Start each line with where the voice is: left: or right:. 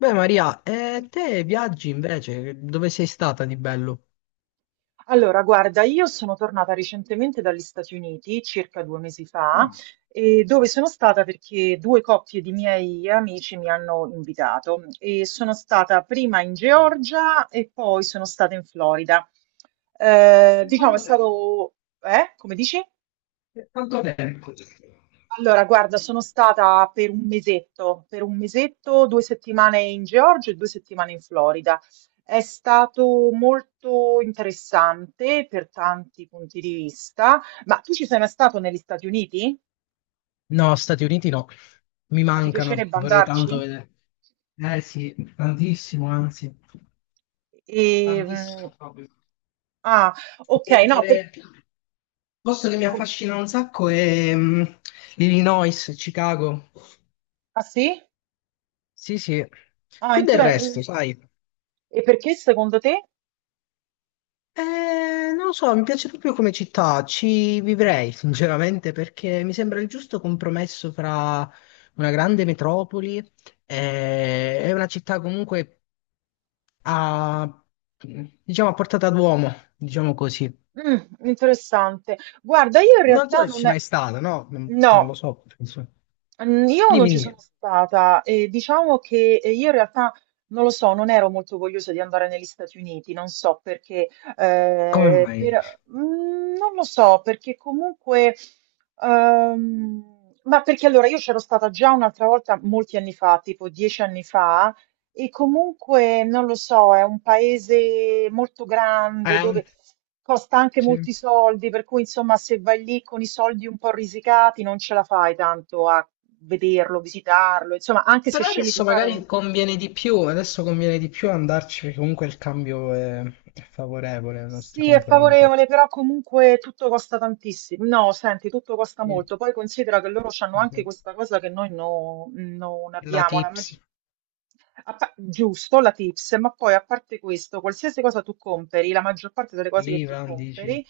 left: Beh, Maria, e te viaggi invece? Dove sei stata di bello?
right: Allora, guarda, io sono tornata recentemente dagli Stati Uniti, circa 2 mesi fa,
left: Ah,
right: e dove sono stata perché due coppie di miei amici mi hanno invitato e sono stata prima in Georgia e poi sono stata in Florida. Eh,
left: per
right: diciamo, è
left: quanto tempo?
right: stato. Eh? Come dici?
left: Per quanto tempo?
right: Allora, guarda, sono stata per un mesetto, 2 settimane in Georgia e 2 settimane in Florida. È stato molto interessante per tanti punti di vista, ma tu ci sei mai stato negli Stati Uniti?
left: No, Stati Uniti no, mi
right: Ma ti
left: mancano,
right: piacerebbe
left: vorrei tanto
right: andarci?
left: vedere. Eh sì, tantissimo, anzi,
right: E, mm,
left: tantissimo proprio.
right: ah, ok, no,
left: Prendere- Posto che mi
right: com-
left: affascina un sacco è Illinois, Chicago.
right: ah sì?
left: Sì, sì,
right: Ah,
left: più del resto, sai.
right: e perché secondo te?
left: Non lo so, mi piace proprio come città, ci vivrei sinceramente perché mi sembra il giusto compromesso fra una grande metropoli e una città comunque a, diciamo, a portata d'uomo, diciamo così.
right: Mm, interessante. Guarda, io in
left: Non so
right: realtà
left: se ci
right: non
left: mai
right: è.
left: stato, no? Non
right: No.
left: lo so, penso.
right: Io non
left: Dimmi,
right: ci sono
left: dimmi,
right: stata e diciamo che io in realtà non lo so, non ero molto vogliosa di andare negli Stati Uniti, non so perché,
left: come mai?
right: non lo so perché comunque, ehm, ma perché allora io c'ero stata già un'altra volta molti anni fa, tipo 10 anni fa, e comunque, non lo so, è un paese molto grande
left: Eh,
right: dove costa anche
left: sì.
right: molti soldi, per cui insomma se vai lì con i soldi un po' risicati non ce la fai tanto a vederlo, visitarlo, insomma anche se
left: Però
right: scegli di
left: adesso
right: fare un.
left: magari conviene di più, adesso conviene di più andarci perché comunque il cambio è favorevole nei nostri
right: Sì, è
left: confronti.
right: favorevole, però comunque tutto costa tantissimo. No, senti, tutto costa
left: Sì,
right: molto. Poi considera che loro hanno
left: sì,
right: anche
left: sì.
right: questa cosa che noi non
left: La
right: abbiamo. La
left: tips,
right: maggi-. Giusto, la tips, ma poi a parte questo, qualsiasi cosa tu compri, la maggior parte delle cose che tu
left: l'IVA, dici.
right: compri,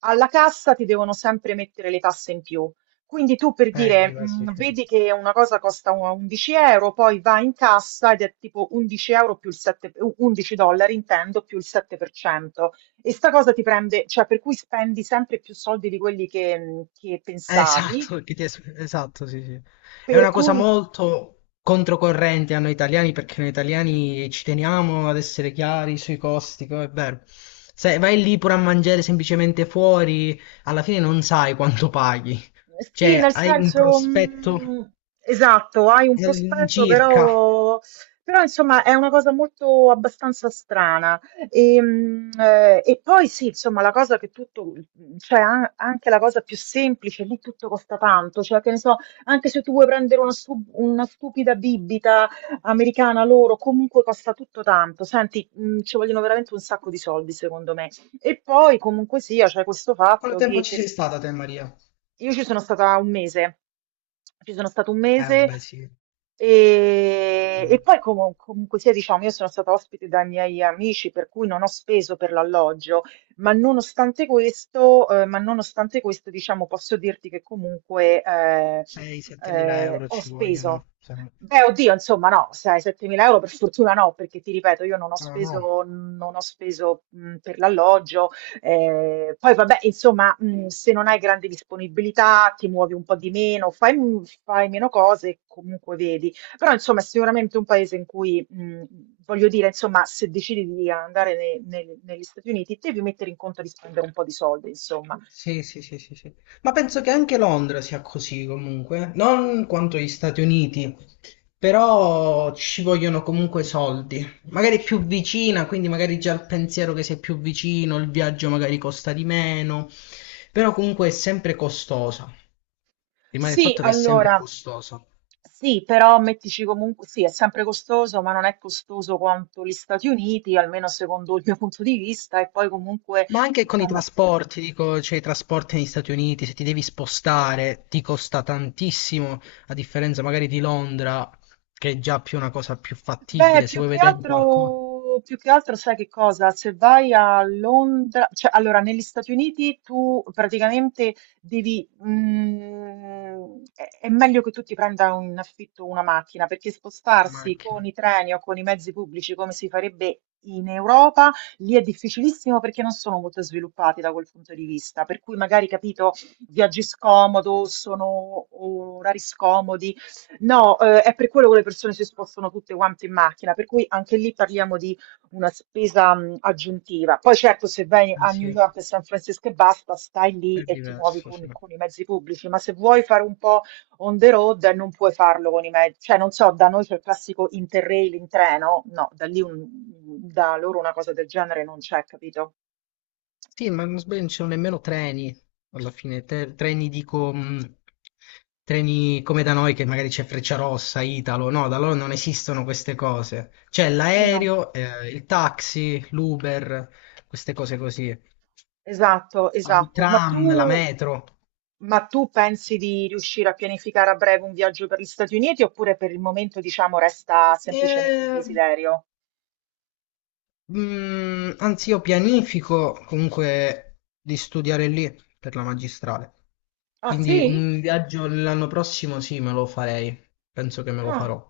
right: alla cassa ti devono sempre mettere le tasse in più. Quindi tu per dire,
left: l'IVA, sì, sì.
right: vedi che una cosa costa 11 euro, poi va in cassa ed è tipo 11 euro più il 7, 11 dollari intendo, più il 7%. E sta cosa ti prende, cioè per cui spendi sempre più soldi di quelli che pensavi.
left: Esatto, che ti esatto, sì, sì. È
right: Per
left: una cosa
right: cui.
left: molto controcorrente a noi italiani perché noi italiani ci teniamo ad essere chiari sui costi, è vero. Se vai lì pure a mangiare semplicemente fuori, alla fine non sai quanto paghi.
right: Sì,
left: Cioè,
right: nel
left: hai un
right: senso,
left: prospetto
right: esatto, hai un prospetto,
left: all'incirca.
right: però, insomma è una cosa molto abbastanza strana. E poi sì, insomma, la cosa che tutto, cioè anche la cosa più semplice, lì tutto costa tanto, cioè che ne so, anche se tu vuoi prendere una stupida bibita americana loro, comunque costa tutto tanto. Senti, ci vogliono veramente un sacco di soldi, secondo me. E poi comunque sia, c'è questo
left: Quanto
right: fatto
left: tempo
right: che
left: ci
right: per
left: sei stata te, Maria?
right: io ci sono stata un mese, ci sono stato un mese
left: Vabbè, sì.
right: e,
left: Eh.
right: e poi comunque sia, diciamo, io sono stata ospite dai miei amici, per cui non ho speso per l'alloggio, ma nonostante questo, diciamo, posso dirti che comunque
left: 6-7 euro
right: ho
left: ci
right: speso.
left: vogliono. Se no-
right: Beh, oddio, insomma, no, sai, 7.000 euro per fortuna no, perché ti ripeto, io non ho
left: No, no.
right: speso, non ho speso per l'alloggio, poi vabbè, insomma, se non hai grande disponibilità, ti muovi un po' di meno, fai meno cose, comunque vedi. Però insomma è sicuramente un paese in cui, voglio dire, insomma, se decidi di andare ne nel negli Stati Uniti, devi mettere in conto di spendere un po' di soldi, insomma.
left: Sì, sì, sì, sì, sì. Ma penso che anche Londra sia così comunque. Non quanto gli Stati Uniti, però ci vogliono comunque soldi. Magari più vicina, quindi magari già il pensiero che sei più vicino, il viaggio magari costa di meno, però comunque è sempre costosa. Rimane il
right: Sì,
left: fatto che è sempre
right: allora
left: costosa.
right: sì, però mettici comunque sì, è sempre costoso, ma non è costoso quanto gli Stati Uniti, almeno secondo il mio punto di vista, e poi comunque
left: Ma anche con i
right: diciamo.
left: trasporti, dico, cioè i trasporti negli Stati Uniti, se ti devi spostare, ti costa tantissimo, a differenza magari di Londra, che è già più una cosa più
right: Beh,
left: fattibile, se vuoi vedere qualcosa,
right: più che altro sai che cosa? Se vai a Londra, cioè allora negli Stati Uniti tu praticamente è meglio che tu ti prenda in affitto una macchina perché
left: una
right: spostarsi con
left: macchina.
right: i treni o con i mezzi pubblici come si farebbe in Europa, lì è difficilissimo perché non sono molto sviluppati da quel punto di vista, per cui magari capito, viaggi scomodo, sono orari scomodi. No, è per quello che le persone si spostano tutte quante in macchina, per cui anche lì parliamo di una spesa aggiuntiva. Poi certo, se vai
left: Eh
right: a
left: sì,
right: New
left: è
right: York e San Francisco e basta, stai lì e ti muovi
left: diverso, sì.
right: con i mezzi pubblici, ma se vuoi fare un po' on the road non puoi farlo con i mezzi. Cioè, non so, da noi c'è il classico interrail in treno, no, da loro una cosa del genere non c'è, capito?
left: Sì, ma non sbaglio, non ci sono nemmeno treni, alla fine, treni dico, treni come da noi che magari c'è Frecciarossa, Italo, no, da loro non esistono queste cose. C'è
right: Sì, no.
left: l'aereo, il taxi, l'Uber, queste cose così.
right: Esatto,
left: Ma il
right: esatto.
left: tram, la metro.
right: Ma tu pensi di riuscire a pianificare a breve un viaggio per gli Stati Uniti oppure per il momento, diciamo, resta
left: E,
right: semplicemente un desiderio?
left: anzi, io pianifico comunque di studiare lì per la magistrale.
right: Ah,
left: Quindi
right: sì?
left: un viaggio l'anno prossimo sì, me lo farei. Penso che me lo
right: Ah,
left: farò.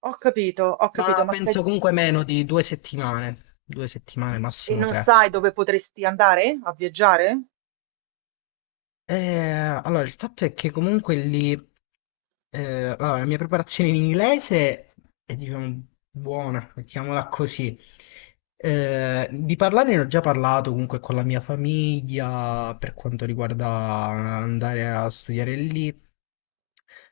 right: ho capito,
left: Ma
right: ma se.
left: penso comunque meno di 2 settimane. 2 settimane,
right: E
left: massimo
right: non
left: tre.
right: sai dove potresti andare a viaggiare?
left: Eh, allora, il fatto è che comunque lì, eh, allora, la mia preparazione in inglese è, diciamo, buona, mettiamola così. Di parlare ne ho già parlato comunque con la mia famiglia per quanto riguarda andare a studiare lì,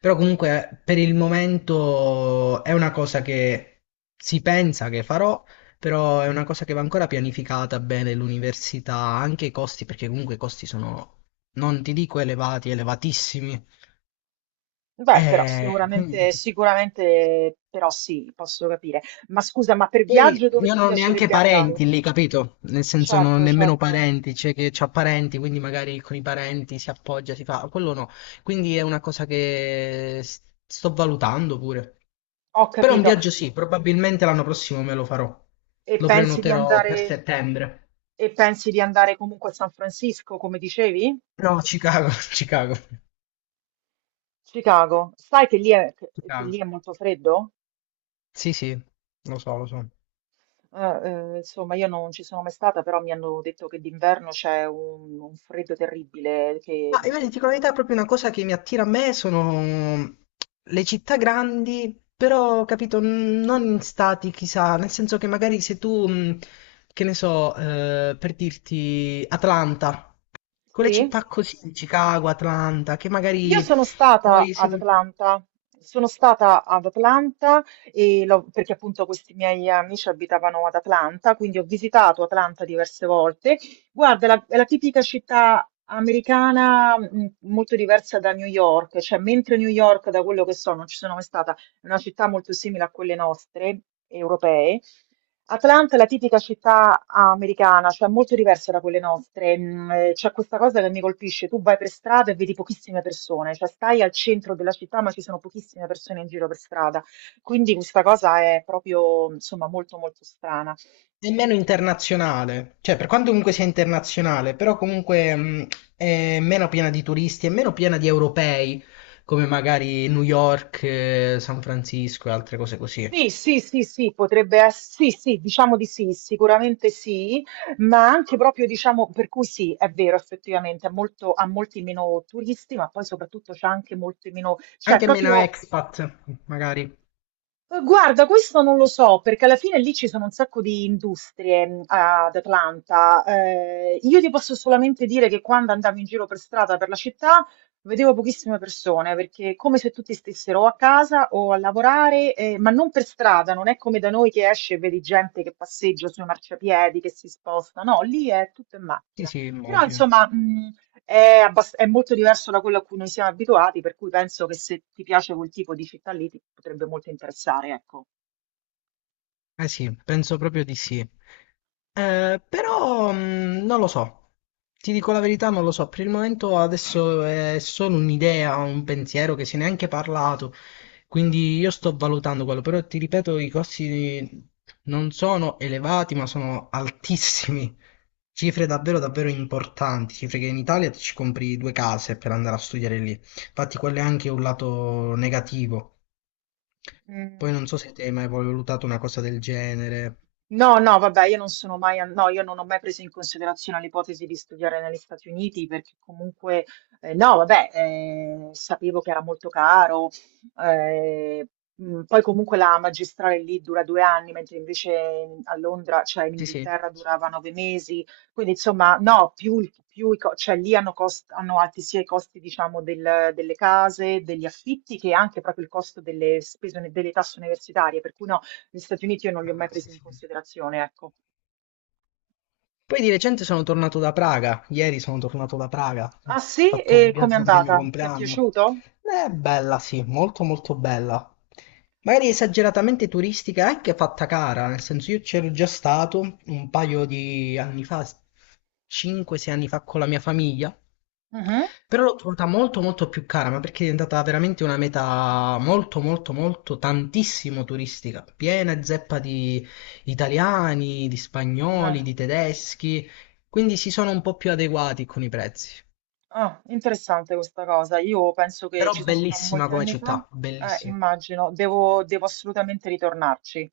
left: però comunque per il momento è una cosa che si pensa che farò. Però è una cosa che va ancora pianificata bene l'università, anche i costi, perché comunque i costi sono non ti dico elevati, elevatissimi.
right: Beh, però
left: Quindi.
right: sicuramente, sicuramente, però sì, posso capire. Ma scusa, ma per viaggio
left: Poi,
right: dove
left: io
right: ti
left: non ho neanche
right: piacerebbe
left: parenti
right: andare?
left: lì, capito? Nel senso non ho
right: Certo,
left: nemmeno
right: certo,
left: parenti, c'è chi ha parenti, quindi magari con i parenti si appoggia, si fa, quello no. Quindi è una cosa che sto valutando pure.
right: ho
left: Però un
right: capito.
left: viaggio sì, probabilmente l'anno prossimo me lo farò.
right: E
left: Lo
right: pensi di
left: prenoterò per
right: andare,
left: settembre.
right: e pensi di andare comunque a San Francisco, come dicevi?
left: No, Chicago, Chicago,
right: Chicago. Sai che
left: Chicago.
right: lì è molto freddo?
left: Sì, sì, lo so, lo so.
right: Eh, insomma, io non ci sono mai stata, però mi hanno detto che d'inverno c'è un freddo terribile. Che.
left: Ma io ti dico la verità, proprio una cosa che mi attira a me sono le città grandi, però, capito, non in stati, chissà, nel senso che magari se tu, che ne so, per dirti Atlanta, quelle
right: Sì?
left: città così, Chicago, Atlanta, che
right: Io
left: magari
right: sono stata
left: poi se
right: ad
left: vuoi.
right: Atlanta, sono stata ad Atlanta e l'ho-. Perché appunto questi miei amici abitavano ad Atlanta, quindi ho visitato Atlanta diverse volte. Guarda, è la tipica città americana molto diversa da New York, cioè mentre New York, da quello che so, non ci sono mai stata, è una città molto simile a quelle nostre, europee. Atlanta è la tipica città americana, cioè molto diversa da quelle nostre. C'è questa cosa che mi colpisce, tu vai per strada e vedi pochissime persone, cioè stai al centro della città ma ci sono pochissime persone in giro per strada, quindi questa cosa è proprio insomma molto molto strana.
left: È meno internazionale, cioè per quanto comunque sia internazionale, però comunque è meno piena di turisti, è meno piena di europei, come magari New York, San Francisco e altre cose così.
right: Sì, sì, sì, sì, potrebbe ess sì, sì, diciamo di sì, sicuramente sì, ma anche proprio diciamo per cui sì, è vero effettivamente, ha molti meno turisti, ma poi soprattutto c'ha anche molti meno cioè
left: Anche meno
right: proprio.
left: expat, magari.
right: Guarda, questo non lo so, perché alla fine lì ci sono un sacco di industrie ad Atlanta. Io ti posso solamente dire che quando andavo in giro per strada per la città vedevo pochissime persone, perché è come se tutti stessero o a casa o a lavorare, ma non per strada, non è come da noi che esce e vedi gente che passeggia sui marciapiedi, che si sposta, no, lì è tutto in
left: Sì,
right: macchina.
left: sì,
right: Però
left: immagino.
right: insomma, è molto diverso da quello a cui noi siamo abituati, per cui penso che se ti piace quel tipo di città lì ti potrebbe molto interessare, ecco.
left: Eh sì, penso proprio di sì. Però non lo so, ti dico la verità, non lo so. Per il momento adesso è solo un'idea, un pensiero che se ne è anche parlato, quindi io sto valutando quello, però ti ripeto, i costi non sono elevati, ma sono altissimi. Cifre davvero, davvero importanti, cifre che in Italia ti ci compri due case per andare a studiare lì. Infatti quello è anche un lato negativo. Poi
right: Mm.
left: non so se te hai mai valutato una cosa del genere.
right: No, no, vabbè, io non sono mai, an- no, io non ho mai preso in considerazione l'ipotesi di studiare negli Stati Uniti perché comunque, no, vabbè, sapevo che era molto caro, eh, poi comunque la magistrale lì dura 2 anni, mentre invece a Londra, cioè in
left: Sì, sì.
right: Inghilterra durava 9 mesi, quindi insomma, no, più, il- più i co- cioè lì hanno, hanno alti sia i costi, diciamo, delle case, degli affitti, che anche proprio il costo delle spese, delle tasse universitarie, per cui no. Gli Stati Uniti io non li ho mai
left: Ah, sì,
right: presi in
left: sì.
right: considerazione, ecco.
left: Poi di recente sono tornato da Praga, ieri sono tornato da Praga, ho
right: Ah sì?
left: fatto un
right: E com'è
left: viaggio per il mio
right: andata? Ti è
left: compleanno.
right: piaciuto?
left: È bella, sì, molto molto bella. Magari esageratamente turistica, è anche fatta cara, nel senso io c'ero già stato un paio di anni fa, 5-6 anni fa con la mia famiglia,
right: Mhm.
left: però l'ho trovata molto molto più cara, ma perché è diventata veramente una meta molto molto molto tantissimo turistica, piena e zeppa di italiani, di spagnoli,
right: Ah,
left: di tedeschi, quindi si sono un po' più adeguati con i prezzi.
right: ah, interessante questa cosa. Io penso che
left: Però
right: ci sono stata
left: bellissima
right: molti
left: come
right: anni fa.
left: città,
right: Eh,
left: bellissima.
right: immagino, devo assolutamente ritornarci.